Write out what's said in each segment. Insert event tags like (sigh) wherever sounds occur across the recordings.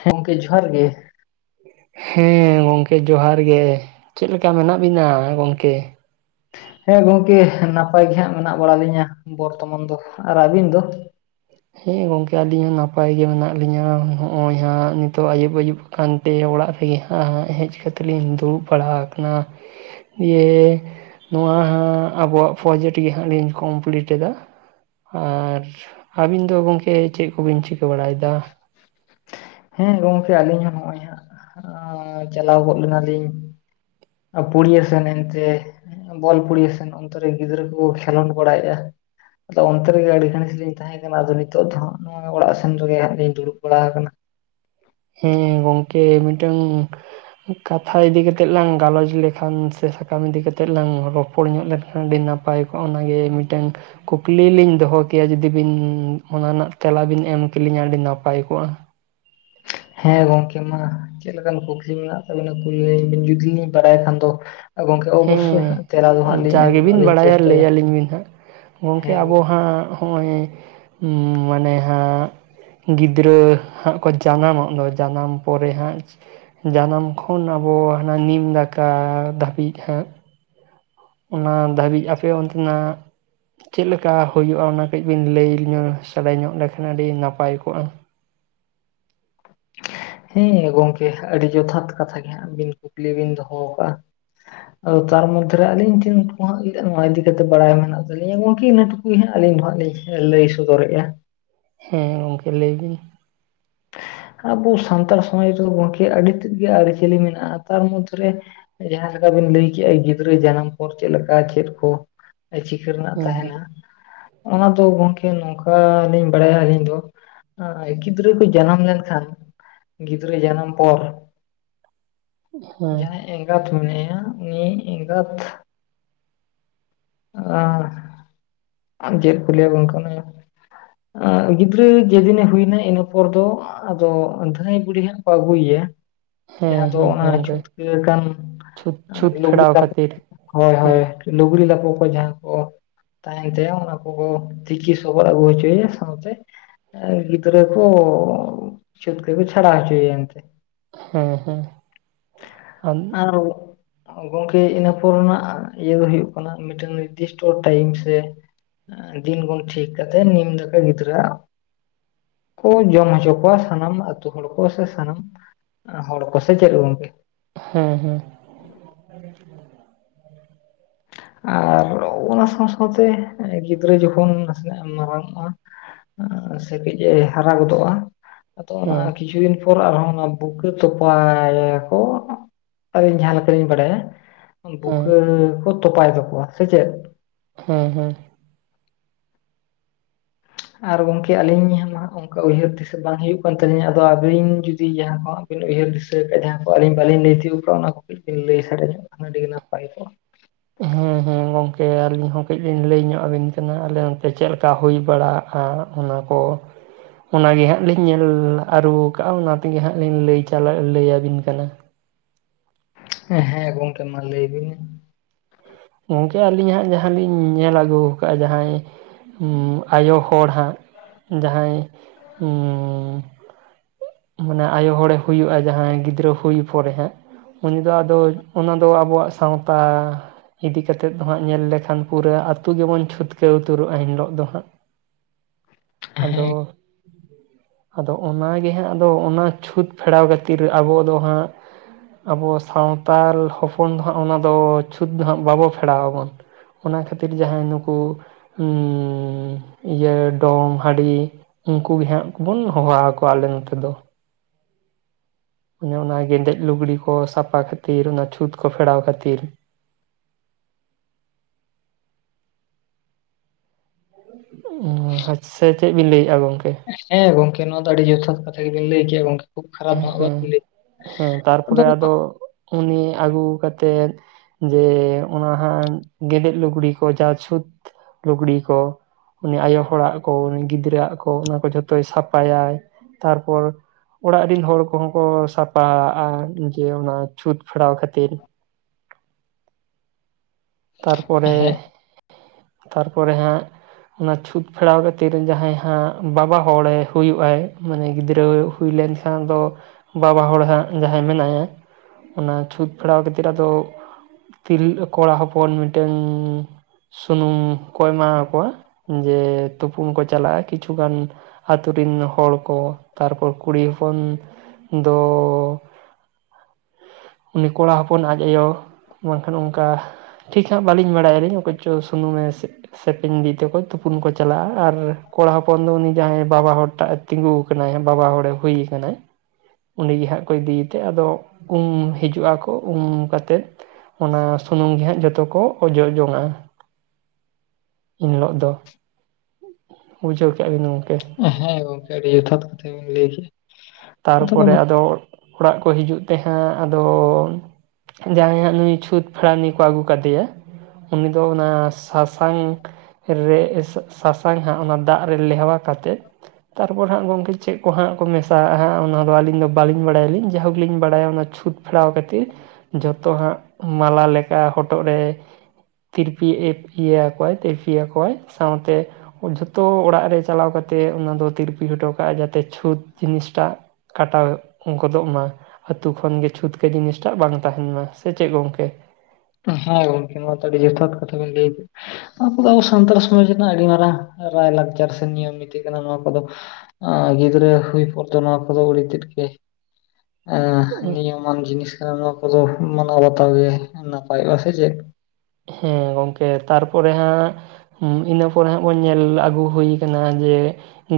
ᱦᱮᱸ ᱜᱚᱢᱠᱮ ᱡᱚᱦᱟᱨ ᱜᱮ᱾ ᱦᱮᱸ ᱜᱚᱢᱠᱮ ᱡᱚᱦᱟᱨ ᱜᱮ᱾ ᱪᱮᱫ ᱞᱮᱠᱟ ᱢᱮᱱᱟᱜ ᱵᱤᱱᱟ ᱜᱚᱢᱠᱮ? ᱦᱮᱸ ᱜᱚᱝᱠᱮ ᱱᱟᱯᱟᱭ ᱜᱮᱦᱟᱸᱜ ᱢᱮᱱᱟᱜ ᱵᱟᱲᱟ ᱞᱤᱧᱟ ᱵᱚᱨᱛᱚᱢᱟᱱ ᱫᱚ᱾ ᱟᱨ ᱟᱹᱵᱤᱱ ᱫᱚ? ᱦᱮᱸ ᱜᱚᱝᱠᱮ ᱟᱹᱞᱤᱧ ᱦᱚᱸ ᱱᱟᱯᱟᱭ ᱜᱮ ᱢᱮᱱᱟᱜ ᱞᱤᱧᱟᱹ ᱱᱚᱜᱼᱚᱭ ᱦᱟᱸᱜ ᱱᱤᱛᱚᱜ ᱟᱹᱭᱩᱵ ᱟᱹᱭᱩᱵ ᱜᱚᱢᱠᱮ ᱚᱲᱟᱜ ᱥᱮᱫ ᱜᱮ ᱦᱟᱸᱜ ᱦᱮᱡ ᱠᱟᱛᱮᱫ ᱞᱤᱧ ᱫᱩᱲᱩᱵ ᱵᱟᱲᱟ ᱦᱟᱠᱟᱱᱟ᱾ ᱤᱭᱮ ᱱᱚᱣᱟᱟᱸ ᱟᱵᱚᱣᱟᱜ ᱯᱨᱚᱡᱮᱠᱴ ᱜᱮ ᱦᱟᱸᱜ ᱞᱤᱧ ᱠᱚᱢᱯᱞᱤᱴ ᱟᱠᱫᱟ ᱟᱨ ᱟᱹᱵᱤᱱ ᱫᱚ ᱜᱚᱢᱠᱮ ᱪᱮᱫ ᱠᱚᱵᱤᱱ ᱪᱤᱠᱟᱹ ᱵᱟᱲᱟᱭᱫᱟ? ᱦᱮᱸ ᱜᱚᱝᱠᱮ ᱟᱹᱞᱤᱧ ᱦᱚᱸ ᱱᱚᱜᱼᱚᱭ ᱦᱟᱸᱜ ᱟ ᱪᱟᱞᱟᱣ ᱜᱚᱫ ᱞᱮᱱᱟᱞᱤᱧ ᱟ ᱯᱩᱲᱤᱭᱟᱹ ᱥᱮᱱ ᱮᱱᱛᱮ ᱵᱚᱞ ᱯᱩᱲᱤ ᱥᱮᱱ ᱚᱱᱛᱮ ᱨᱮ ᱜᱤᱫᱽᱨᱟᱹ ᱠᱚ ᱠᱷᱮᱞᱳᱰ ᱵᱟᱲᱟᱭᱮᱜᱼᱟ ᱟᱫᱚ ᱚᱱᱛᱮ ᱨᱮ ᱜᱮ ᱟᱹᱰᱤ ᱜᱷᱟᱹᱲᱤᱜ ᱞᱤᱧ ᱛᱟᱦᱮᱸ ᱠᱟᱱᱟ ᱟᱫᱚ ᱱᱤᱛᱚᱜ ᱛᱚ ᱦᱟᱸᱜ ᱚᱸ ᱚᱲᱟᱜ ᱥᱮᱱ ᱨᱮᱜᱮ ᱦᱟᱸᱜ ᱞᱤᱧ ᱫᱩᱲᱩᱵ ᱵᱟᱲᱟ ᱟᱠᱟᱱᱟ ᱾ ᱦᱮᱸ ᱜᱚᱝᱠᱮ ᱢᱤᱫᱴᱟᱝ ᱠᱟᱛᱷᱟ ᱤᱫᱤ ᱠᱟᱛᱮᱫ ᱞᱟᱝ ᱜᱟᱞᱚᱪ ᱞᱮᱠᱷᱟᱱ ᱥᱮ ᱥᱟᱠᱟᱢ ᱤᱫᱤ ᱠᱟ ᱠᱟᱛᱮ ᱞᱟᱝ ᱨᱚ (unintelligible) ᱯᱳᱲ ᱧᱚᱜ ᱞᱮᱱᱠᱷᱟᱱ ᱫᱤ ᱱᱟᱯᱟᱭ ᱠᱚᱜᱼᱟ ᱚᱱᱟᱜᱮ ᱢᱤᱫᱴᱮᱝ ᱠᱩᱠᱞᱤ ᱞᱤᱧ ᱫᱚᱦᱚ ᱠᱮᱭᱟ ᱡᱩᱫᱤ ᱵᱤᱱ ᱚᱱᱟ ᱨᱮᱱᱟᱜ ᱛᱮᱞᱟ ᱵᱤᱱ ᱮᱢ ᱠᱮᱞᱤᱧᱟ ᱟᱹᱰᱤ ᱱᱟᱯᱟᱭ ᱠᱚᱜᱼᱟ ᱾ ᱦᱮᱸ ᱜᱚᱝᱠᱮ ᱢᱟ ᱪᱮᱜ ᱞᱮᱠᱟᱱ ᱠᱩᱠᱠᱷᱨᱤ ᱢᱮᱱᱟᱜ ᱛᱟᱹᱵᱤᱱᱟ ᱠᱩᱞᱤ ᱞᱤᱧ ᱵᱤᱱ ᱡᱩᱫᱤ ᱞᱤᱧ ᱵᱟᱰᱟᱭ ᱠᱷᱟᱱ ᱫᱚ ᱾ ᱜᱚᱝᱠᱮ ᱚᱵᱚᱥᱥᱳᱭ ᱦᱮᱸ ᱦᱟᱸᱜ ᱛᱮᱞᱟ ᱫᱚ ᱦᱟᱸᱜ ᱞᱤᱧ ᱡᱟ ᱮᱢ ᱨᱮᱱᱟᱜ ᱜᱮᱵᱤᱱ ᱞᱤᱧ ᱵᱟᱲᱟᱭᱟ ᱪᱮᱥᱴᱟᱭᱟ ᱞᱟᱹᱭ ᱾ ᱟᱹᱞᱤᱧ ᱵᱤᱱ ᱦᱟᱸᱜ ᱜᱚᱝᱠᱮ ᱟᱵᱚ ᱦᱟᱸᱜ ᱦᱚᱜᱼᱚᱭ ᱢᱟᱱᱮ ᱦᱟᱸᱜ ᱜᱤᱫᱽᱨᱟᱹ ᱦᱟᱸᱜ ᱠᱚ ᱡᱟᱱᱟᱢᱟᱜ ᱩᱱ ᱫᱚ ᱡᱟᱱᱟᱢ ᱯᱚᱨᱮ ᱦᱟᱸᱜ ᱡᱟᱱᱟᱢ ᱠᱷᱚᱱ ᱟᱵᱚ ᱦᱟᱸᱱᱟ ᱱᱤᱢ ᱫᱟᱠᱟ ᱫᱷᱟᱹᱵᱤᱡ ᱦᱟᱸᱜ ᱚᱱᱟ ᱫᱷᱟᱹᱵᱤᱡ ᱟᱯᱮ ᱚᱱᱛᱮᱱᱟᱜ ᱪᱮᱜ ᱞᱮᱠᱟ ᱦᱳᱭᱳᱜᱼᱟ ᱚᱱᱟ ᱠᱟᱹᱡ ᱵᱤᱱ ᱞᱟᱹᱭ ᱞᱤᱱᱟ ᱥᱮᱵᱮᱭ ᱧᱚᱜ ᱞᱮᱠᱷᱟᱱ ᱟᱹᱰᱤ ᱱᱟᱯᱟᱭ ᱠᱚᱜᱼᱟ ᱾ ᱦᱮᱸ ᱜᱚᱝᱠᱮ ᱟᱹᱰᱤ ᱡᱚᱛᱷᱟᱛ ᱠᱟᱛᱷᱟ ᱜᱮ ᱦᱟᱸᱜ ᱵᱤᱱ ᱠᱩᱠᱞᱤ ᱵᱤᱱ ᱫᱚᱦᱚ ᱠᱟᱜᱼᱟ ᱟᱫᱚ ᱛᱟᱨ ᱢᱚᱫᱽᱫᱷᱮᱨᱮ ᱟᱹᱞᱤᱧ ᱴᱷᱮᱱ ᱯᱷᱳᱱᱟ ᱱᱚᱣᱟ ᱤᱫᱤᱠᱟᱛᱮ ᱵᱟᱲᱟᱭ ᱢᱮᱱᱟᱜ ᱛᱟᱞᱤᱧᱟ ᱜᱚᱝᱠᱮ ᱩᱭᱦᱟᱸᱜ ᱟᱹᱞᱤᱧ ᱫᱚ ᱦᱟᱸᱜ ᱞᱤᱧ ᱞᱟᱹᱭ ᱥᱚᱫᱚᱨᱮᱜᱼᱟ ᱾ ᱦᱮᱸ ᱜᱚᱝᱠᱮ ᱞᱟᱹᱭ ᱵᱤᱱ ᱟᱵᱚ ᱥᱟᱱᱛᱟᱲ ᱥᱚᱢᱟᱡᱽ ᱨᱮᱫᱚ ᱜᱚᱝᱠᱮ ᱟᱹᱰᱤ ᱛᱮᱫ ᱜᱮ ᱟᱹᱨᱤᱪᱟᱹᱞᱤ ᱢᱮᱱᱟᱜᱼᱟ ᱛᱟᱨ ᱢᱚᱫᱽᱫᱷᱮᱨᱮ ᱡᱟᱦᱟᱸ ᱞᱮᱠᱟ ᱵᱤᱱ ᱞᱟᱹᱭ ᱠᱮᱜᱼᱟ ᱜᱤᱫᱽᱨᱟᱹ ᱡᱟᱱᱟᱢ ᱯᱚᱨ ᱪᱮᱜ ᱞᱮᱠᱟ ᱪᱮᱫ ᱠᱚ? ᱮ ᱪᱤᱠᱟᱹ ᱨᱮᱱᱟᱜ ᱦᱮᱸ ᱛᱟᱦᱮᱱᱟ? ᱚᱱᱟ ᱫᱚ ᱜᱚᱝᱠᱮ ᱱᱚᱝᱠᱟ ᱞᱤᱧ ᱵᱟᱰᱟᱭᱟ ᱟᱹᱞᱤᱧ ᱫᱚ ᱜᱤᱫᱽᱨᱟᱹ ᱠᱚ ᱡᱟᱱᱟᱢ ᱞᱮᱱᱠᱷᱟᱱ ᱜᱤᱫᱽᱨᱟᱹ ᱡᱟᱱᱟᱢ ᱯᱚᱨ ᱦᱮᱸ ᱡᱟᱦᱟᱭ ᱮᱸᱜᱟᱛ ᱢᱮᱱᱟᱭᱟ ᱩᱱᱤ ᱮᱸᱜᱟᱛ ᱟᱸ ᱪᱮᱫ ᱠᱚ ᱞᱟᱹᱭᱟ ᱜᱚᱝᱢᱠᱮ ᱚᱱᱟ ᱜᱤᱫᱽᱨᱟᱹ ᱡᱮᱫᱤᱱᱮ ᱦᱩᱭᱱᱟ ᱤᱱᱟᱹ ᱯᱚᱨ ᱫᱚ ᱟᱫᱚ ᱫᱷᱟᱹᱭ ᱵᱩᱰᱷᱤ ᱦᱟᱸᱜ ᱠᱚ ᱟᱹᱜᱩᱭ ᱭᱟ ᱾ ᱦᱮᱸ ᱡᱟᱦᱟᱸ ᱦᱮᱸ ᱫᱚ ᱦᱮᱸ ᱚᱱᱟ ᱜᱚᱝᱠᱮ ᱪᱷᱩᱴᱠᱟᱹᱣ ᱟᱠᱟᱱ ᱪᱷᱩᱸᱛ ᱪᱷᱩᱸᱛ ᱞᱩᱜᱽᱲᱤ (inaudible) ᱯᱷᱮᱲᱟᱣ ᱠᱷᱟᱹᱛᱤᱨ (unintelligible) ᱦᱳᱭ ᱦᱳᱭ ᱦᱮᱸ ᱞᱩᱜᱽᱲᱤ ᱞᱟᱯᱚ ᱠᱚ ᱡᱟᱦᱟᱸ ᱠᱚ ᱛᱟᱦᱮᱱ ᱛᱟᱭᱚᱢ ᱚᱱᱟ ᱠᱚ ᱠᱚ ᱛᱤᱠᱤ ᱥᱚᱵᱚᱫ ᱟᱹᱜᱩ ᱦᱚᱪᱚᱭᱟ ᱥᱟᱶᱛᱮ ᱜᱤᱫᱽᱨᱟᱹ ᱚ ᱪᱷᱩᱛ ᱠᱚ ᱠᱚ ᱪᱷᱟᱰᱟᱣ ᱦᱚᱪᱚᱭᱟ ᱮᱱᱛᱮ ᱦᱮᱸ ᱦᱮᱸ ᱟᱢ ᱟᱨᱚ (unintelligible) ᱜᱚᱝᱠᱮ ᱤᱱᱟᱹ ᱯᱚᱨ ᱱᱟᱜ ᱤᱭᱟᱹ ᱫᱚ ᱦᱩᱭᱩᱜ ᱠᱟᱱᱟ ᱢᱤᱫᱴᱮᱱ ᱱᱤᱨᱫᱤᱥᱴᱚ ᱴᱟᱭᱤᱢ ᱥᱮ ᱫᱤᱱ ᱵᱚᱱ ᱴᱷᱤᱠ ᱠᱟᱛᱮᱜ ᱱᱤᱢ ᱫᱟᱠᱟ ᱜᱤᱫᱽᱨᱟᱹ ᱟᱜ ᱠᱚ ᱡᱚᱢ ᱦᱚᱪᱚ ᱠᱚᱣᱟ ᱥᱟᱱᱟᱢ ᱟᱹᱛᱩ ᱦᱚᱲ ᱠᱚ ᱥᱮ ᱥᱟᱱᱟᱢ ᱦᱚᱲ ᱠᱚ ᱥᱮ ᱪᱮᱫ ᱜᱚᱝᱠᱮ? ᱦᱩᱸ ᱦᱩᱸ (unintelligible) ᱟᱨ ᱚᱱᱟ ᱥᱟᱶ ᱥᱟᱶᱛᱮ ᱜᱤᱫᱽᱨᱟᱹ ᱡᱚᱠᱷᱚᱱ ᱱᱟᱥᱮᱱᱟᱜ ᱮ ᱢᱟᱨᱟᱝ ᱚᱜᱼᱟ ᱥᱮ ᱠᱟᱹᱡᱼᱮ ᱦᱟᱨᱟ ᱜᱚᱫᱚᱜᱼᱟ ᱟᱫᱚ ᱚᱱᱟ ᱦᱮᱸ ᱠᱤᱪᱷᱩ ᱫᱤᱱ ᱯᱚᱨ ᱟᱨᱦᱚᱸ ᱚᱱᱟ ᱵᱩᱠᱟᱹ ᱛᱚᱯᱟᱭᱟ ᱠᱚ ᱟᱹᱞᱤᱧ ᱡᱟᱦᱟᱸ ᱞᱮᱠᱟᱞᱤᱧ ᱵᱟᱰᱟᱭᱟ ᱦᱮᱸ ᱵᱩᱠᱟᱹ ᱠᱚ ᱛᱚᱯᱟᱭ ᱛᱟᱠᱚᱣᱟ ᱥᱮ ᱪᱮᱫ? ᱦᱩᱸ ᱦᱩᱸ ᱟᱨ ᱜᱚᱝᱠᱮ ᱟᱹᱞᱤᱧ ᱢᱟ ᱚᱝᱠᱟ ᱟᱨ ᱜᱚᱝᱠᱮ ᱟᱹᱞᱤᱧ ᱢᱟ ᱩᱭᱦᱟᱹᱨ ᱫᱤᱥᱮ ᱵᱟᱝ ᱦᱩᱭᱩᱜ ᱠᱟᱱ ᱛᱟᱹᱞᱤᱧᱟ ᱟᱫᱚ ᱟᱵᱤᱱ ᱡᱩᱫᱤ ᱡᱟᱦᱟᱸ ᱦᱚ ᱵᱤᱱ ᱩᱭᱦᱟᱹᱨ ᱫᱤᱥᱟᱹ ᱟᱠᱟᱜᱼᱟ ᱡᱟᱦᱟᱸ ᱠᱚ ᱟᱹᱞᱤᱧ ᱵᱟᱞᱤᱧ ᱞᱟᱹᱭ ᱛᱤᱭᱚᱜ ᱠᱟᱜᱼᱟ ᱚᱱᱟ ᱠᱚ ᱠᱟᱹᱡ ᱵᱤᱱ ᱞᱟᱹᱭ ᱞᱮᱠᱷᱟᱱ ᱟᱞᱤᱧ (inaudible) ᱟᱹᱰᱤ ᱱᱟᱯᱟᱭ ᱠᱚᱜᱼᱟ ᱾ ᱦᱮᱸ ᱦᱮᱸ ᱜᱚᱝᱠᱮ ᱟᱹᱞᱤᱧ ᱦᱚᱸ ᱠᱟᱹᱡ ᱞᱤᱧ ᱞᱟᱹᱭ ᱧᱚᱜ ᱟᱵᱤᱱ ᱠᱟᱱᱟ ᱟᱞᱮ ᱚᱱᱛᱮ ᱪᱮᱜᱞᱮᱠᱟ ᱦᱳᱭ ᱵᱟᱲᱟᱜ ᱦᱟ ᱚᱱᱟ ᱠᱚ ᱾ ᱚᱱᱟᱜᱮ ᱦᱟᱸᱜ ᱞᱤᱧ ᱧᱮᱞ ᱟᱹᱨᱩ ᱠᱟᱜᱼᱟ ᱚᱱᱟ ᱛᱮᱜᱮ ᱦᱟᱸᱜ ᱞᱤᱧ ᱞᱟᱹᱭ ᱞᱟᱹᱭ ᱟᱵᱤᱱ ᱠᱟᱱᱟ ᱾ ᱦᱮᱸ ᱦᱮᱸ ᱜᱚᱝᱠᱮ ᱢᱟᱞ ᱞᱟᱹᱭ ᱵᱤᱱ ᱾ ᱜᱚᱝᱠᱮ ᱟᱹᱞᱤᱧ ᱦᱟᱸᱜ ᱡᱟᱦᱟᱸ ᱞᱤᱧ ᱧᱮᱞ ᱟᱹᱜᱩ ᱠᱟᱜᱼᱟ ᱡᱟᱦᱟᱸᱭ ᱟᱭᱳ ᱦᱚᱲ ᱦᱟᱜ ᱡᱟᱦᱟᱸᱭ ᱢᱟᱱᱮ ᱟᱭᱳ ᱦᱚᱲᱮ ᱦᱩᱭᱩᱜᱼᱟ᱾ ᱡᱟᱦᱟᱸᱭ ᱜᱤᱫᱽᱨᱟᱹ ᱦᱩᱭ ᱯᱚᱨᱮ ᱦᱟᱸᱜ ᱩᱱᱤ ᱫᱚ ᱟᱫᱚ ᱚᱱᱟ ᱫᱚ ᱟᱵᱚᱣᱟᱜ ᱥᱟᱶᱛᱟ ᱤᱫᱤ ᱠᱟᱛᱮᱫ ᱫᱚ ᱦᱟᱸᱜ ᱧᱮᱞ ᱞᱮᱠᱷᱟᱱ ᱯᱩᱨᱟᱹ ᱟᱹᱛᱩ ᱜᱮᱵᱚᱱ ᱪᱷᱩᱛᱠᱟᱹᱣ ᱩᱛᱟᱹᱨᱚᱜᱼᱟ ᱮᱱ ᱦᱤᱞᱳᱜ ᱫᱚ ᱦᱟᱸᱜ᱾ (inaudible) (unintelligible) ᱟᱫᱚ ᱦᱮᱸ ᱟᱫᱚ ᱚᱱᱟᱜᱮ ᱦᱟᱸᱜ ᱟᱫᱚ ᱚᱱᱟ ᱪᱷᱩᱸᱛ ᱯᱷᱮᱲᱟᱣ ᱠᱷᱟᱹᱛᱤᱨ ᱟᱵᱚ ᱫᱚ ᱦᱟᱸᱜ ᱟᱵᱚ ᱥᱟᱱᱛᱟᱞ ᱦᱚᱯᱚᱱ ᱫᱚᱦᱟᱸᱜ ᱚᱱᱟ ᱫᱚ ᱪᱷᱩᱸᱛ ᱫᱚ ᱦᱟᱸᱜ ᱵᱟᱵᱚ ᱯᱷᱮᱲᱟᱣ ᱟᱵᱚᱱ᱾ ᱚᱱᱟ ᱠᱷᱟᱹᱛᱤᱨ ᱡᱟᱦᱟᱸᱭ ᱱᱩᱠᱩ ᱦᱩᱸ ᱤᱭᱟᱹ ᱰᱚᱢ ᱦᱟᱺᱰᱤ ᱩᱱᱠᱩᱜᱮ ᱦᱟᱸᱜᱵᱚᱱ ᱦᱚᱦᱚ ᱟᱠᱚᱣᱟ ᱟᱞᱮ ᱱᱚᱛᱮ ᱫᱚ ᱾ ᱚᱱᱮ ᱚᱱᱟ ᱜᱮᱸᱫᱮᱡ ᱞᱩᱜᱽᱲᱤ ᱠᱚ ᱥᱟᱯᱷᱟ ᱠᱷᱟᱹᱛᱤᱨ ᱚᱱᱟ ᱪᱷᱩᱸᱛ ᱠᱚ ᱯᱷᱮᱲᱟᱣ ᱠᱷᱟᱹᱛᱤᱨ (unintelligible) ᱟᱪᱪᱦᱟ ᱪᱮᱫ ᱵᱤᱱ ᱞᱟᱹᱭᱮᱫᱼᱟ ᱜᱚᱝᱠᱮ? ᱦᱮᱸ ᱜᱚᱝᱠᱮ ᱱᱚᱣᱟ ᱫᱚ ᱟᱹᱰᱤ ᱡᱚᱛᱷᱟᱛ ᱠᱟᱛᱷᱟ ᱜᱮᱵᱤᱱ ᱞᱟᱹᱭ ᱠᱮᱭᱟ ᱜᱚᱝᱠᱮ᱾ ᱠᱷᱩᱵ ᱠᱷᱟᱨᱟᱯ ᱦᱚᱸ ᱵᱚ ᱦᱮᱸ ᱞᱟᱹᱭ, ᱦᱮᱸ ᱟᱫᱚ ᱛᱟᱨᱯᱚᱨᱮ ᱩᱱᱤ ᱟᱹᱜᱩ ᱠᱟᱛᱮᱜ ᱡᱮ ᱚᱱᱟ ᱦᱟᱸᱜ ᱜᱮᱸᱫᱮᱡ ᱞᱩᱜᱽᱲᱤ ᱠᱚ ᱡᱟ ᱪᱷᱩᱸᱛ ᱞᱩᱜᱽᱲᱤ ᱠᱚ ᱩᱱᱤ ᱟᱭᱳ ᱦᱚᱲᱟᱜ ᱠᱚ ᱩᱱᱤ ᱜᱤᱫᱽᱨᱟᱹ ᱟᱜ ᱠᱚ ᱚᱱᱟ ᱠᱚ ᱡᱷᱚᱛᱚᱭ ᱥᱟᱯᱷᱟᱭᱟᱭ᱾ ᱛᱟᱨᱯᱚᱨ ᱚᱲᱟᱜ ᱨᱤᱱ ᱦᱚᱲ ᱠᱚᱦᱚᱸ ᱠᱚ ᱥᱟᱯᱟᱜᱼᱟ᱾ ᱡᱮ ᱚᱱᱟ ᱪᱷᱩᱛ ᱯᱷᱮᱲᱟᱣ ᱠᱷᱟᱹᱛᱤᱨ ᱛᱟᱨᱯᱚᱨᱮ ᱦᱮᱸ ᱛᱟᱨᱯᱚᱨᱮ ᱦᱟᱸᱜ ᱚᱱᱟ ᱪᱷᱩᱸᱛ ᱯᱷᱮᱲᱟᱣ ᱠᱷᱟᱹᱛᱤᱨ ᱡᱟᱦᱟᱸᱭ ᱦᱟᱸᱜ ᱵᱟᱵᱟ ᱦᱚᱲᱮ ᱦᱩᱭᱩᱜ ᱟᱭ᱾ ᱢᱟᱱᱮ ᱜᱤᱫᱽᱨᱟᱹ ᱦᱩᱭ ᱞᱮᱱᱠᱷᱟᱱ ᱫᱚ ᱵᱟᱵᱟ ᱦᱚᱲ ᱦᱟᱜ ᱡᱟᱦᱟᱸᱭ ᱢᱮᱱᱟᱭᱟ᱾ ᱚᱱᱟ ᱪᱷᱩᱸᱛ ᱯᱷᱮᱲᱟᱣ ᱠᱷᱟᱹᱛᱤᱨ ᱟᱫᱚ ᱛᱤᱞ ᱠᱚᱲᱟ ᱦᱚᱯᱚᱱ ᱢᱤᱫᱴᱮᱱ ᱥᱩᱱᱩᱢ ᱠᱚᱭ ᱮᱢᱟ ᱠᱚᱣᱟ ᱡᱮ ᱛᱩᱯᱩᱱ ᱠᱚ ᱪᱟᱞᱟᱜ-ᱟ᱾ ᱠᱤᱪᱷᱩᱜᱟᱱ ᱟᱹᱛᱩ ᱨᱮᱱ ᱦᱚᱲ ᱠᱚ ᱛᱟᱨᱯᱚᱨ ᱠᱩᱲᱤ ᱦᱚᱯᱚᱱ ᱫᱚᱻ ᱩᱱᱤ ᱠᱚᱲᱟ ᱦᱚᱯᱚᱱ ᱟᱡ ᱟᱭᱳ ᱵᱟᱝᱠᱷᱟᱱ ᱚᱱᱠᱟ ᱴᱷᱤᱠ ᱦᱟᱸᱜ ᱵᱟᱹᱞᱤᱧ ᱵᱟᱲᱟᱭ ᱟᱹᱞᱤᱧ ᱚᱠᱚᱭ ᱪᱚ ᱥᱩᱱᱩᱢ ᱢᱮ ᱥᱮᱯᱮᱧ ᱤᱫᱤ ᱛᱮᱠᱚ ᱛᱩᱯᱩᱱ ᱠᱚ ᱪᱟᱞᱟᱜᱼᱟ᱾ ᱟᱨ ᱠᱚᱲᱟ ᱦᱚᱯᱚᱱ ᱫᱚ ᱩᱱᱤ ᱡᱟᱦᱟᱸᱭ ᱵᱟᱵᱟ ᱦᱚᱲ ᱴᱟᱜ ᱛᱤᱸᱜᱩ ᱟᱠᱟᱱᱟᱭ᱾ ᱵᱟᱵᱟ ᱦᱚᱲᱮ ᱦᱩᱭ ᱠᱟᱱᱟᱭ᱾ ᱩᱱᱤᱜᱮ ᱦᱟᱸᱜ ᱠᱚ ᱤᱫᱤᱭᱮᱛᱮ ᱟᱫᱚ ᱩᱢ ᱦᱤᱡᱩᱜ ᱟᱠᱚ ᱩᱢ ᱠᱟᱛᱮᱫ᱾ ᱚᱱᱟ ᱥᱩᱱᱩᱢ ᱜᱮ ᱦᱟᱸᱜ ᱡᱚᱛᱚ ᱠᱚ ᱚᱡᱚᱜ ᱡᱚᱝᱼᱟ᱾ ᱤᱱ ᱦᱤᱞᱚᱜ ᱫᱚ ᱵᱩᱡᱷᱟᱹᱣ ᱠᱮᱭᱟ ᱵᱤᱱ ᱜᱚᱢᱠᱮ᱾ ᱦᱮᱸ ᱜᱚᱝᱠᱮ, ᱟ. ᱰᱤ ᱡᱚᱛᱷᱟᱛ ᱠᱟᱛᱷᱟ ᱵᱤᱱ ᱞᱟᱹᱭ ᱠᱮᱫᱟ᱾ ᱛᱟᱨᱯᱚᱨᱮ ᱟᱫᱚ ᱚᱲᱟᱜ ᱠᱚ ᱦᱤᱡᱩᱜ ᱛᱮᱦᱟᱸᱜ ᱟᱫᱚ ᱡᱟᱦᱟᱸᱭ ᱦᱟᱜ ᱱᱩᱭ ᱪᱷᱩᱸᱛ ᱯᱷᱮᱲᱟᱣ ᱩᱱᱤ ᱠᱚ ᱟᱹᱜᱩ ᱠᱟᱫᱮᱭᱟ᱾ ᱩᱱᱤ ᱫᱚ ᱚᱱᱟ ᱥᱟᱥᱟᱝ ᱨᱮ ᱥᱟᱥᱟᱝ ᱦᱟᱸᱜ ᱚᱱᱟ ᱫᱟᱜ ᱨᱮ ᱞᱮᱣᱦᱟ ᱠᱟᱛᱮ ᱛᱟᱨᱯᱚᱨᱮ ᱯᱚᱨ ᱦᱟᱸᱜ ᱜᱚᱢᱠᱮ ᱪᱮᱫ ᱠᱚ ᱦᱟᱸᱜ ᱠᱚ ᱢᱮᱥᱟᱣᱟᱜ ᱟᱦᱟᱜ ᱚᱱᱟ ᱫᱚ ᱟᱹᱞᱤᱧ ᱫᱚ ᱵᱟᱞᱤᱧ ᱵᱟᱲᱟᱭᱟᱞᱤᱧ᱾ ᱡᱟᱦᱳᱠ ᱞᱤᱧ ᱵᱟᱲᱟᱭᱟ ᱚᱱᱟ ᱪᱷᱩᱸᱛ ᱯᱷᱮᱲᱟᱣ ᱠᱷᱟᱹᱛᱤᱨ᱾ ᱡᱚᱛᱚ ᱦᱟᱸᱜ ᱢᱟᱞᱟ ᱞᱮᱠᱟ ᱦᱚᱴᱚᱜ ᱨᱮ ᱛᱤᱨᱯᱤ ᱤᱨᱪᱤ ᱟᱠᱚᱣᱟᱭ ᱛᱤᱨᱯᱤ ᱟᱠᱚᱣᱟᱭ ᱥᱟᱶᱛᱮ ᱡᱷᱚᱛᱚ ᱚᱲᱟᱜ ᱨᱮ ᱪᱟᱞᱟᱣ ᱠᱟᱛᱮᱫ ᱚᱱᱟ ᱫᱚ ᱛᱤᱨᱯᱤ ᱦᱚᱴᱚ ᱠᱟᱜᱼᱟᱭ᱾ ᱡᱟᱛᱮ ᱪᱷᱩᱸᱛ ᱡᱤᱱᱤᱥᱴᱟᱜ ᱠᱟᱴᱟᱣ ᱜᱚᱫᱚᱜ ᱢᱟ᱾ ᱟᱹᱛᱩ ᱠᱷᱚᱱᱜᱮ ᱪᱷᱩᱸᱛᱠᱟᱹ ᱡᱤᱱᱤᱥᱴᱟᱜ ᱵᱟᱝ ᱛᱟᱦᱮᱱᱟ᱾ ᱢᱟᱻ ᱥᱮ ᱪᱮᱫ ᱜᱚᱝᱠᱮ? ᱦᱳᱭ ᱜᱚᱝᱠᱮ ᱱᱚᱣᱟ ᱫᱚ ᱟᱹᱰᱤ ᱡᱚᱛᱷᱟᱛ ᱠᱟᱛᱷᱟ ᱵᱤᱱ ᱞᱟᱹᱭ ᱠᱮᱜ ᱟᱵᱚ ᱫᱚ ᱟᱵᱚ ᱥᱟᱱᱛᱟᱲ ᱥᱚᱢᱟᱡᱽ ᱨᱮᱱᱟᱜ ᱟᱹᱰᱤ ᱢᱟᱨᱟᱝ ᱨᱟᱭᱼᱞᱟᱠᱪᱟᱨ ᱥᱮ ᱱᱤᱭᱚᱢ ᱱᱤᱛᱤᱜ ᱠᱟᱱᱟ ᱱᱚᱣᱟ ᱠᱚᱫᱚ᱾ ᱟᱻ ᱜᱤᱫᱽᱨᱟᱹ ᱦᱩᱭ (unintelligible) ᱱᱚᱣᱟ ᱠᱚᱫᱚ ᱟᱹᱰᱤ ᱛᱮᱫ ᱜᱮ ᱟᱻ ᱱᱤᱭᱚᱢᱟᱱ ᱡᱤᱱᱤᱥ ᱠᱟᱱᱟ᱾ ᱱᱚᱣᱟ ᱠᱚᱫᱚ ᱢᱟᱱᱟᱣ ᱵᱟᱛᱟᱣ ᱜᱮ ᱱᱟᱯᱟᱭᱚᱜ ᱟᱥᱮ ᱪᱮᱫ? ᱦᱮᱸ ᱜᱚᱝᱠᱮ ᱛᱟᱨᱯᱚᱨᱮ ᱦᱟᱸᱜ ᱦᱩᱸ ᱤᱱᱟᱹ ᱯᱚᱨᱮ ᱦᱟᱸᱜ ᱵᱚᱱ ᱧᱮᱞ ᱟᱹᱜᱩ ᱦᱩᱭ ᱟᱠᱟᱱᱟ᱾ ᱡᱮ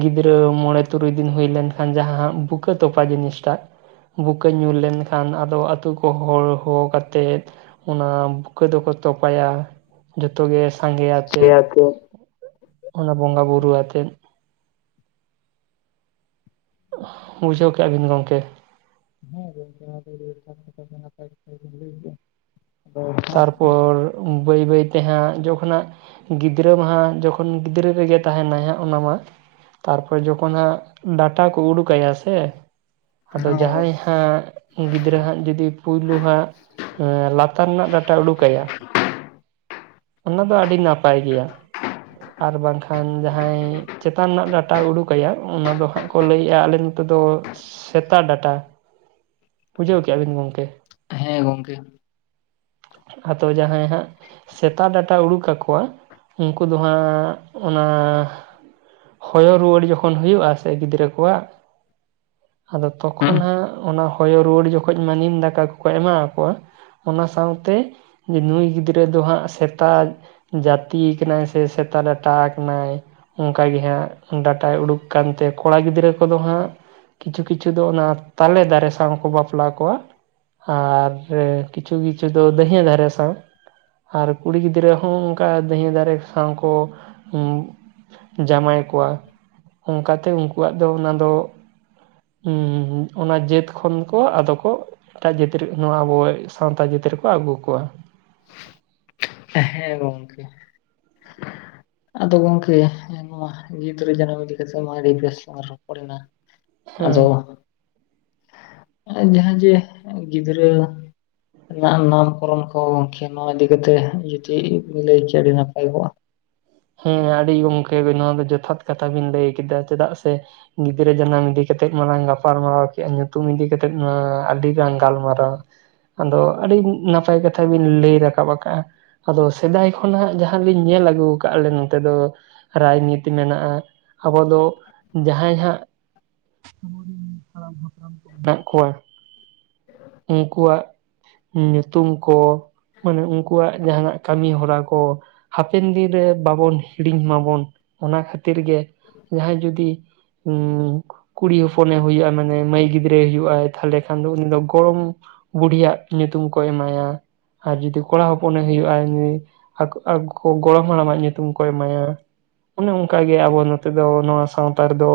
ᱜᱤᱫᱽᱨᱟᱹ ᱢᱚᱬᱮ ᱛᱩᱨᱩᱭ ᱫᱤᱱ ᱦᱩᱭ ᱞᱮᱱᱠᱷᱟᱱ ᱡᱟᱦᱟᱸ ᱵᱩᱠᱟᱹ ᱛᱚᱯᱟ ᱡᱤᱱᱤᱥ ᱴᱟᱜ ᱵᱩᱠᱟᱹ ᱧᱩᱨ ᱞᱮᱱᱠᱷᱟᱱ ᱟᱫᱚ ᱟᱹᱛᱩ ᱠᱚ ᱦᱚᱲ ᱦᱚᱦᱚ ᱠᱟᱛᱮᱫ ᱚᱱᱟ ᱵᱩᱠᱟᱹ ᱫᱚᱠᱚ ᱛᱚᱯᱟᱭᱟ ᱡᱷᱚᱛᱚ ᱜᱮ ᱥᱟᱸᱜᱮ ᱟᱛᱮᱜ ᱦᱮᱸ ᱜᱚᱝᱠᱮ ᱚᱱᱟ ᱵᱚᱸᱜᱟ ᱵᱩᱨᱩ ᱟᱛᱮᱫ ᱵᱩᱡᱷᱟᱹᱣ ᱠᱟᱭᱟᱜ ᱵᱤᱱ ᱜᱚᱝᱠᱮ ᱦᱮᱸ ᱱᱟᱭ ᱞᱟᱹᱭ (unintelligible) ᱟ ᱛᱟᱨᱯᱚᱨ ᱵᱟᱹᱭ ᱵᱟᱹᱭ ᱛᱮ ᱦᱟᱸᱜ ᱡᱚᱠᱷᱚᱱᱟᱜ ᱜᱤᱫᱽᱨᱟᱹ ᱢᱟ ᱦᱟᱸᱜ ᱡᱚᱠᱷᱚᱱ ᱜᱤᱫᱽᱨᱟᱹ ᱨᱮᱜᱮ ᱛᱟᱦᱮᱱᱟᱭ ᱦᱟᱸᱜ ᱚᱱᱟ ᱢᱟ ᱛᱟᱨᱯᱚᱨ ᱡᱚᱠᱷᱚᱱ ᱦᱟᱸᱜ ᱰᱟᱴᱟ ᱠᱚ ᱩᱰᱩᱠᱟᱭᱟ ᱥᱮ ᱦᱮᱸ ᱟᱫᱚ ᱜᱚᱝᱠᱮ, ᱡᱟᱦᱟᱸᱭ ᱦᱟᱸᱜ ᱜᱤᱫᱽᱨᱟᱹ ᱦᱟᱸᱜ ᱡᱩᱫᱤ ᱯᱳᱭᱞᱩ ᱦᱟᱸᱜ (unintelligible) ᱞᱟᱛᱟᱨ ᱨᱮᱱᱟᱜ ᱰᱟᱴᱟ ᱩᱰᱩᱠᱟᱭᱟ ᱚᱱᱟ ᱫᱚ ᱟᱹᱰᱤ ᱱᱟᱯᱟᱭ ᱜᱮᱭᱟ ᱟᱨ ᱵᱟᱝᱠᱷᱟᱱ ᱡᱟᱦᱟᱸᱭ ᱪᱮᱛᱟᱱ ᱨᱮᱱᱟᱜ ᱰᱟᱴᱟ ᱩᱰᱩᱠᱟᱭᱟ ᱚᱱᱟ ᱫᱚ ᱦᱟᱸᱜ ᱠᱚ ᱞᱟᱹᱭᱮᱜᱼᱟ ᱟᱞᱮ ᱱᱚᱛᱮ ᱫᱚ ᱥᱮᱛᱟ ᱰᱟᱴᱟ ᱵᱩᱡᱷᱟᱹᱣ ᱠᱮᱜᱼᱟ ᱵᱤᱱ ᱜᱚᱢᱠᱮ ᱦᱮᱸ ᱜᱚᱝᱠᱮ ᱟᱫᱚ ᱡᱟᱦᱟᱸᱭ ᱦᱟᱸᱜ ᱥᱮᱛᱟ ᱰᱟᱴᱟ ᱩᱰᱩᱠ ᱟᱠᱚᱣᱟ ᱩᱱᱠᱩ ᱫᱚ ᱦᱟᱸᱜ ᱚᱱᱟ ᱦᱚᱭᱚ ᱨᱩᱣᱟᱹᱲ ᱡᱚᱠᱷᱚᱱ ᱦᱩᱭᱩᱜᱼᱟ ᱥᱮ ᱜᱤᱫᱽᱨᱟᱹ ᱠᱚᱣᱟᱜ ᱟᱫᱚ ᱦᱩᱸ ᱛᱚᱠᱷᱚᱱ ᱦᱟᱸᱜ ᱚᱱᱟ ᱦᱚᱭᱚ ᱨᱩᱣᱟᱹᱲ ᱡᱚᱠᱷᱚᱠ ᱢᱟ ᱱᱤᱢ ᱫᱟᱠᱟ ᱠᱚᱠᱚ ᱮᱢᱟ ᱟᱠᱚᱣᱟ ᱚᱱᱟ ᱥᱟᱶᱛᱮ ᱡᱮ ᱱᱩᱭ ᱜᱤᱫᱽᱨᱟᱹ ᱫᱚ ᱦᱟᱸᱜ ᱥᱮᱛᱟ ᱡᱟᱹᱛᱤ ᱠᱟᱱᱟᱭ ᱥᱮ ᱥᱮᱛᱟ ᱰᱟᱴᱟ ᱠᱟᱱᱟᱭ ᱚᱱᱠᱟ ᱜᱮ ᱦᱟᱸᱜ ᱰᱟᱴᱟᱭ ᱩᱰᱩᱠ ᱠᱟᱱ ᱛᱮ ᱠᱚᱲᱟ ᱜᱤᱫᱽᱨᱟᱹ ᱠᱚᱫᱚ ᱦᱟᱸᱜ ᱠᱤᱪᱷᱩ ᱠᱤᱪᱷᱩ ᱫᱚ ᱚᱱᱟ ᱛᱟᱞᱮ ᱫᱟᱨᱮ ᱥᱟᱶ ᱠᱚ ᱵᱟᱯᱞᱟ ᱠᱚᱣᱟ ᱟᱨ ᱨᱮ ᱠᱤᱪᱷᱩ ᱠᱤᱪᱷᱩ ᱫᱚ ᱫᱟᱭᱹᱦᱟᱹ ᱫᱟᱨᱮ ᱥᱟᱶ ᱟᱨ ᱠᱩᱲᱤ ᱜᱤᱫᱽᱨᱟᱹ ᱦᱚᱸ ᱚᱱᱠᱟ ᱫᱤᱭᱦᱟᱹ ᱫᱟᱨᱮ ᱥᱟᱶ ᱠᱚ ᱡᱟᱶᱟᱭ ᱠᱚᱣᱟ ᱚᱱᱠᱟᱛᱮ ᱩᱱᱠᱩᱣᱟᱜ ᱫᱚ ᱚᱱᱟ ᱫᱚ ᱩᱸ ᱚᱱᱟ ᱡᱟᱹᱛ ᱠᱷᱚᱱ ᱫᱚᱠᱚ ᱟᱫᱚ ᱠᱚ ᱮᱴᱟᱜ ᱡᱟᱹᱛ ᱨᱮᱱ ᱱᱚᱣᱟ ᱟᱵᱚᱭ ᱥᱟᱶᱛᱟ ᱡᱟᱹᱛ ᱨᱮᱠᱚ ᱟᱹᱜᱩ ᱠᱚᱣᱟ ᱦᱮᱸ ᱜᱚᱝᱠᱮ ᱟᱫᱚ ᱜᱚᱝᱠᱮ ᱱᱚᱣᱟ ᱜᱤᱫᱽᱨᱟᱹ ᱡᱟᱱᱟᱢ ᱤᱫᱤ ᱠᱟᱛᱮ ᱢᱟ ᱟᱹᱰᱤ ᱵᱮᱥ ᱞᱟᱝ ᱨᱚᱯᱚᱲ ᱱᱟ ᱟᱫᱚ ᱦᱮᱸ ᱡᱟᱦᱟᱸ ᱡᱮ ᱜᱤᱫᱽᱨᱟᱹ ᱱᱟᱢᱠᱚᱨᱚᱢ ᱠᱚ ᱜᱚᱢᱠᱮ ᱱᱚᱣᱟ ᱤᱫᱤ ᱠᱟᱛᱮ ᱡᱩᱫᱤ ᱵᱤ ᱞᱟᱹᱭ ᱠᱮᱭᱟ ᱟᱹᱰᱤ ᱱᱟᱯᱟᱭ ᱠᱚᱜᱼᱟ ᱦᱮᱸ ᱟᱹᱰᱤ ᱜᱚᱢᱠᱮ ᱱᱚᱣᱟ ᱫᱚ ᱡᱚᱛᱷᱟᱛ ᱠᱟᱛᱷᱟ ᱵᱤᱱ ᱞᱟᱹᱭ ᱠᱮᱫᱟ ᱪᱮᱫᱟᱜ ᱥᱮ ᱜᱤᱫᱽᱨᱟᱹ ᱡᱟᱱᱟᱢ ᱤᱫᱤ ᱠᱟᱛᱮᱫ ᱢᱟ ᱞᱟᱝ ᱜᱟᱯᱟᱞᱢᱟᱨᱟᱣ ᱠᱮᱫᱼᱟ ᱧᱩᱛᱩᱢ ᱤᱫᱤ ᱠᱟᱛᱮᱫ ᱟᱹᱰᱤ ᱜᱟᱝ ᱜᱟᱞᱢᱟᱨᱟ ᱟᱫᱚ ᱟᱹᱰᱤ ᱱᱟᱯᱟᱭ ᱠᱟᱛᱷᱟ ᱵᱤᱱ ᱞᱟᱹᱭ ᱨᱟᱠᱟᱵ ᱟᱠᱟᱜᱼᱟ ᱟᱫᱚ ᱥᱮᱫᱟᱭ ᱠᱷᱚᱱᱟᱜ ᱡᱟᱦᱟᱸ ᱞᱤᱧ ᱧᱮᱞ ᱟᱹᱜᱩ ᱟᱠᱟᱜᱼᱟ ᱟᱞᱮ ᱱᱚᱛᱮ ᱫᱚ ᱨᱟᱭᱱᱤᱛᱤ ᱢᱮᱱᱟᱜᱼᱟ ᱟᱵᱚ ᱫᱚ ᱡᱟᱦᱟᱸᱭ ᱦᱟᱸᱜ ᱟᱵᱚᱨᱮᱱ ᱦᱟᱯᱲᱟᱢ ᱠᱚ ᱢᱮᱱᱟᱜ ᱠᱚᱣᱟ ᱩᱱᱠᱩᱣᱟᱜ ᱧᱩᱛᱩᱢ ᱠᱚ ᱢᱟᱱᱮ ᱩᱱᱠᱩᱣᱟᱜ ᱡᱟᱦᱟᱱᱟᱜ ᱠᱟᱹᱢᱤ ᱦᱚᱨᱟ ᱠᱚ ᱦᱟᱯᱮᱱ ᱫᱤᱱᱨᱮ ᱵᱟᱵᱚᱱ ᱦᱤᱲᱤᱧ ᱢᱟᱵᱚᱱ ᱚᱱᱟ ᱠᱷᱟᱹᱛᱤᱨ ᱜᱮ ᱡᱟᱦᱟᱸᱭ ᱡᱩᱫᱤ ᱩᱸ ᱠᱩᱲᱤ ᱦᱚᱯᱚᱱᱮ ᱦᱩᱭᱩᱜᱼᱟ ᱢᱟᱱᱮ ᱢᱟᱹᱭ ᱜᱤᱫᱽᱨᱟᱹᱭ ᱦᱩᱭᱩᱜᱼᱟ ᱛᱟᱦᱚᱞᱮ ᱠᱷᱟᱱ ᱫᱚ ᱩᱱᱤ ᱫᱚ ᱜᱚᱲᱚᱢ ᱵᱩᱰᱤᱭᱟᱜ ᱧᱩᱛᱩᱢ ᱠᱚ ᱮᱢᱟᱭᱟ ᱟᱨ ᱡᱩᱫᱤ ᱠᱚᱲᱟ ᱦᱚᱯᱚᱱᱮ ᱦᱩᱭᱩᱜᱼᱟ ᱟᱠᱚ ᱟᱠ ᱜᱚᱲᱚᱢ ᱦᱟᱲᱟᱢᱟᱜ ᱧᱩᱛᱩᱢ ᱠᱚ ᱮᱢᱟᱭᱟ ᱚᱱᱮ ᱚᱱᱠᱟ ᱜᱮ ᱟᱵᱚ ᱱᱚᱛᱮ ᱫᱚ ᱱᱚᱣᱟ ᱥᱟᱶᱛᱟ ᱨᱮᱫᱚ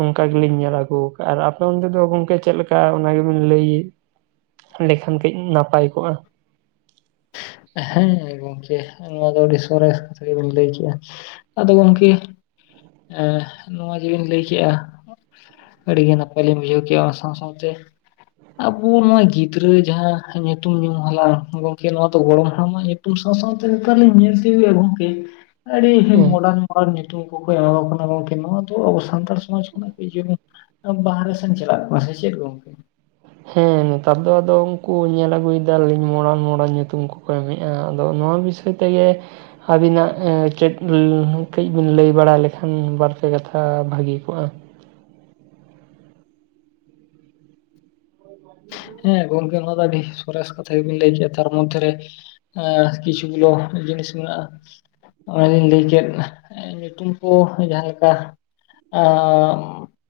ᱚᱱᱠᱟ ᱜᱮᱞᱤᱧ ᱧᱮᱞ ᱟᱹᱜᱩ ᱠᱟᱜ-ᱟ ᱟᱨ ᱟᱯᱮ ᱚᱱᱛᱮ ᱫᱚ ᱜᱚᱝᱠᱮ ᱪᱮᱫᱞᱮᱠᱟ ᱚᱱᱟ ᱜᱮᱵᱤᱱ ᱞᱟᱹᱭ ᱞᱮᱠᱷᱟᱱ ᱠᱟᱹᱡ ᱱᱟᱯᱟᱭ ᱠᱚᱜᱼᱟ ᱦᱮᱸ ᱜᱚᱝᱠᱮ ᱱᱚᱣᱟ ᱫᱚ ᱟᱹᱰᱤ ᱥᱚᱨᱮᱥ ᱠᱟᱛᱷᱟ ᱜᱮᱵᱤᱱ ᱞᱟᱹᱭ ᱠᱮᱜ-ᱟ ᱟᱫᱚ ᱜᱚᱝᱠᱮ ᱮ ᱱᱚᱣᱟ ᱡᱮᱵᱤᱱ ᱞᱟᱹᱭ ᱠᱮᱜᱼᱟ ᱟᱹᱰᱤ ᱜᱮ ᱱᱟᱯᱟᱭ ᱞᱤᱧ ᱵᱩᱡᱷᱟᱹᱣ ᱠᱮᱜ-ᱟ ᱚᱱᱟ ᱥᱟᱶ ᱥᱟᱶᱛᱮ ᱟᱵᱚ ᱱᱚᱭ ᱜᱤᱫᱽᱨᱟᱹ ᱡᱟᱦᱟᱸ ᱧᱩᱛᱩᱢ ᱧᱩ ᱦᱟᱞᱟᱝ ᱜᱚᱝᱠᱮ ᱱᱚᱣᱟ ᱜᱚᱲᱚᱢ ᱦᱟᱲᱟᱢᱟᱜ ᱧᱩᱛᱩᱢ ᱥᱟᱶ ᱥᱟᱶᱛᱮ ᱱᱮᱛᱟᱨ ᱞᱤᱧ ᱧᱮᱞ (unintelligible) ᱜᱚᱝᱠᱮ ᱟᱹᱰᱤ ᱦᱮᱸ ᱢᱚᱰᱟᱱ ᱧᱩᱛᱩᱢ ᱠᱚᱠᱚ ᱮᱢᱟᱠᱚ ᱠᱟᱱᱟ ᱜᱚᱝᱠᱮ ᱱᱚᱣᱟ ᱫᱚ ᱟᱵᱚ ᱥᱟᱱᱛᱟᱲ ᱥᱚᱢᱟᱡᱽ ᱠᱷᱚᱱᱟᱜ (unintelligible) ᱵᱟᱨᱦᱮ ᱥᱮᱱ ᱪᱮᱞᱟᱜ ᱠᱚᱣᱟ ᱥᱮ ᱪᱮᱫ ᱜᱚᱝᱠᱮ? ᱦᱮᱸ ᱱᱮᱛᱟᱨ ᱫᱚ ᱟᱫᱚ ᱩᱱᱠᱩ ᱧᱮᱞ ᱟᱹᱜᱩᱭᱫᱟᱞᱤᱧ ᱢᱚᱸᱰᱟᱞ, ᱢᱚᱸᱰᱟᱞ ᱧᱩᱛᱩᱢ ᱠᱚ (unintelligible) ᱟᱫᱚ ᱱᱚᱣᱟ ᱵᱤᱥᱚᱭ ᱛᱮᱜᱮ ᱟᱹᱵᱤᱱᱟᱜ ᱮ ᱪᱮᱫ ᱠᱟᱹᱡ ᱵᱤᱱ ᱞᱟᱹᱭ ᱵᱟᱲᱟᱭ ᱞᱮᱠᱷᱟᱱ ᱵᱟᱨᱯᱮ ᱠᱟᱛᱷᱟ ᱵᱷᱟᱹᱜᱮ ᱠᱚᱜᱼᱟ ᱾ ᱦᱮᱸ ᱜᱚᱝᱠᱮ ᱱᱚᱣᱟ ᱫᱚ ᱟᱹᱰᱤ ᱥᱚᱨᱮᱥ ᱠᱟᱛᱷᱟ ᱜᱮᱵᱤᱱ ᱞᱟᱹᱭ ᱦᱚᱪᱚᱭᱮᱜ ᱛᱟᱨ ᱢᱚᱫᱽᱫᱷᱮ ᱨᱮ ᱮ ᱠᱤᱪᱷᱩ ᱜᱩᱞᱳ ᱡᱤᱱᱤᱥ ᱢᱮᱱᱟᱜᱼᱟ ᱚᱱᱟᱞᱤᱧ ᱞᱟᱹᱭ ᱠᱮᱫ ᱧᱩᱛᱩᱢ ᱠᱚ ᱡᱟᱦᱟᱸ ᱞᱮᱠᱟ ᱟᱜ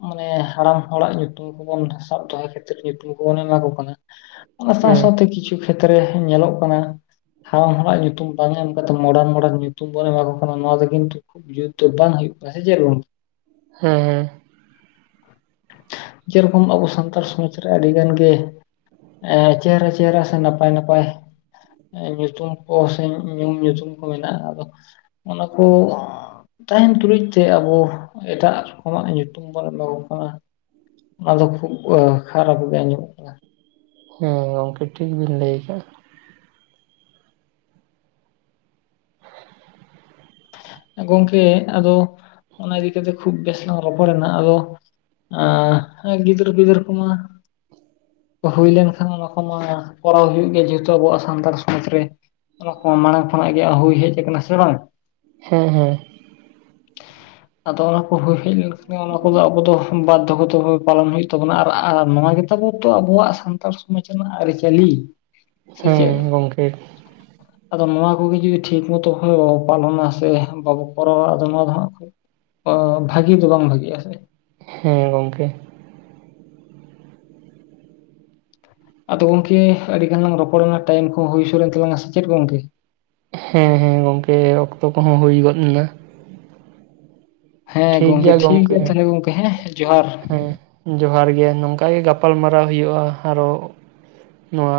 ᱢᱟᱱᱮ ᱦᱟᱲᱟᱢ ᱦᱚᱲᱟᱜ ᱧᱩᱛᱩᱢ ᱠᱚᱵᱩᱱ ᱥᱟᱵ ᱫᱚᱦᱚᱭ ᱠᱷᱟᱹᱛᱤᱨ ᱧᱩᱛᱩᱢ ᱠᱚᱵᱚᱱ ᱮ ᱮᱢᱟ ᱠᱚ ᱠᱟᱱᱟ ᱚᱱᱟ ᱥᱟᱶ ᱦᱮᱸ ᱥᱟᱶᱛᱮ ᱠᱤᱪᱷᱩ ᱠᱷᱮᱛ ᱨᱮ ᱧᱮᱞᱚᱜ ᱠᱟᱱᱟ ᱦᱟᱢ ᱦᱚᱲᱟᱜ ᱧᱩᱛᱩᱢ ᱵᱟᱝ ᱮᱢ ᱠᱟᱛᱮ ᱢᱚᱰᱟᱨᱱ ᱢᱚᱰᱟᱨᱱ ᱧᱩᱛᱩᱢ ᱵᱚᱱ ᱮᱢᱟ ᱠᱚ ᱠᱟᱱᱟ ᱱᱚᱣᱟ ᱫᱚ ᱠᱤᱱᱛᱩ ᱡᱮᱛᱩ ᱫᱚ ᱵᱟᱝ ᱦᱳᱭᱳᱜ ᱠᱟᱱᱟ ᱥᱮᱪᱮᱫ ᱜᱚᱝᱠᱮ? ᱦᱮᱸ ᱦᱮᱸ ᱡᱮᱨᱚᱠᱚᱢ ᱟᱵᱚ ᱥᱟᱱᱛᱟᱲ ᱥᱚᱢᱟᱡᱽ ᱨᱮ ᱟᱹᱰᱤ ᱜᱟᱱ ᱜᱮ ᱮ ᱪᱮᱦᱨᱟ, ᱪᱮᱦᱨᱟ ᱥᱮ ᱱᱟᱯᱟᱭ, ᱱᱟᱯᱟᱭ ᱧᱩᱛᱩᱢ ᱠᱚ ᱥᱮ ᱧᱩᱢ ᱧᱩᱛᱩᱢ ᱠᱚ ᱢᱮᱱᱟᱜᱼᱟ ᱟᱫᱚ ᱚᱱᱟ ᱠᱚ ᱛᱟᱦᱮᱱ ᱛᱩᱞᱩᱡ ᱛᱮ ᱟᱵᱚ ᱮᱴᱟᱜ ᱟᱜ ᱠᱚᱢᱟ ᱧᱩᱛᱩᱢ ᱵᱚᱱ ᱮᱢᱟ ᱠᱚ ᱠᱟᱱᱟ ᱱᱟ ᱫᱚ ᱠᱷᱩᱵ ᱠᱷᱟᱨᱟᱯ ᱜᱮ ᱧᱚᱜ ᱦᱮᱸ ᱜᱚᱝᱠᱮ ᱴᱷᱤᱠ ᱵᱤᱱ ᱞᱟᱹᱭ ᱠᱟᱜᱼᱟ ᱾ ᱜᱚᱝᱠᱮ ᱟᱫᱚ ᱚᱱᱟ ᱤᱫᱤ ᱠᱟᱛᱮ ᱠᱷᱩᱵ ᱵᱮᱥᱞᱟᱝ ᱨᱚᱯᱚᱲᱱᱟ ᱟᱫᱚ ᱮ ᱜᱤᱫᱟᱹᱨ ᱯᱤᱫᱟᱹᱨ ᱠᱚᱢᱟ ᱦᱩᱭ ᱞᱮᱱᱠᱷᱟᱱ ᱱᱚᱠᱚᱢᱟ ᱠᱚᱨᱟᱣ ᱦᱩᱭᱩᱜ ᱜᱮᱭᱟ ᱡᱮᱦᱮᱛᱩ ᱟᱵᱚᱣᱟᱜ ᱥᱟᱱᱛᱟᱲ ᱥᱚᱢᱟᱡᱽ ᱨᱮ ᱚᱱᱟ ᱠᱚ ᱢᱟᱲᱟᱝ ᱠᱷᱚᱱᱟᱜ ᱜᱮ ᱦᱩᱭ ᱦᱮᱡ ᱟᱠᱟᱱᱟ ᱥᱮ ᱵᱟᱝ? ᱦᱮᱸ ᱦᱮᱸ (inaudible) ᱟᱫᱚ ᱚᱱᱟ ᱠᱚ ᱦᱳ ᱦᱮᱡ ᱞᱮᱱᱠᱷᱟᱱ ᱚᱱᱟ ᱠᱚᱫᱚ ᱟᱵᱚ ᱫᱚ ᱵᱟᱫᱽᱫᱚᱦᱚ ᱫᱚᱦᱚ ᱯᱟᱞᱚᱱ ᱦᱳᱭᱳᱜ ᱛᱟᱵᱚᱱᱟ ᱟᱨ ᱱᱚᱣᱟ ᱜᱮ ᱛᱟᱵᱚᱛᱚ ᱟᱵᱚᱣᱟᱜ ᱥᱟᱱᱛᱟᱲ ᱥᱚᱢᱟᱡᱽ ᱨᱮᱱᱟᱜ ᱟᱹᱨᱤᱪᱟᱹᱞᱤ ᱥᱮ ᱪᱮᱜ? ᱦᱮᱸ ᱜᱚᱝᱠᱮ ᱟᱫᱚ ᱱᱚᱣᱟ ᱠᱚᱜᱮ ᱡᱩᱫᱤ ᱴᱷᱤᱠ ᱢᱚᱛᱚ ᱦᱚ ᱵᱟᱵᱚ ᱯᱟᱞᱚᱱᱟ ᱾ ᱥᱮ ᱵᱟᱵᱚ ᱠᱚᱨᱟᱣᱟ ᱟᱫᱚ ᱱᱚᱣᱟ ᱫᱚ ᱦᱟᱜ (unintelligible) ᱵᱷᱟᱜᱮ ᱫᱚ ᱵᱟᱝ ᱵᱷᱟᱜᱮᱜᱼᱟ ᱥᱮ ᱦᱮᱸ ᱜᱚᱝᱠᱮ ᱟᱫᱚ ᱜᱚᱝᱠᱮ ᱟᱹᱰᱤ ᱜᱟᱱ ᱞᱟᱝ ᱨᱚᱯᱚᱲᱱᱟ ᱴᱟᱭᱤᱢ ᱠᱚ ᱦᱩᱭ ᱥᱩᱨᱮᱱ ᱛᱟᱞᱟᱝᱟ ᱥᱮ ᱪᱮᱫ ᱜᱚᱝᱠᱮ? ᱦᱮᱸ ᱦᱮᱸ ᱜᱚᱝᱠᱮ ᱚᱠᱛᱚ ᱠᱚᱦᱚᱸ ᱦᱳᱭ ᱜᱚᱫ ᱱᱟ ᱦᱮᱸ ᱜᱚᱝᱠᱮ ᱴᱷᱤᱠ ᱜᱮᱭᱟ ᱛᱟᱦᱞᱮ ᱜᱚᱝᱠᱮ ᱦᱮᱸ ᱡᱚᱦᱟᱨ ᱦᱮᱸ ᱡᱚᱦᱟᱨ ᱜᱮ ᱱᱚᱝᱠᱟ ᱜᱮ ᱜᱟᱯᱟᱞᱢᱟᱨᱟᱣ ᱦᱳᱭᱳᱜᱼᱟ ᱟᱨᱚ ᱱᱚᱣᱟ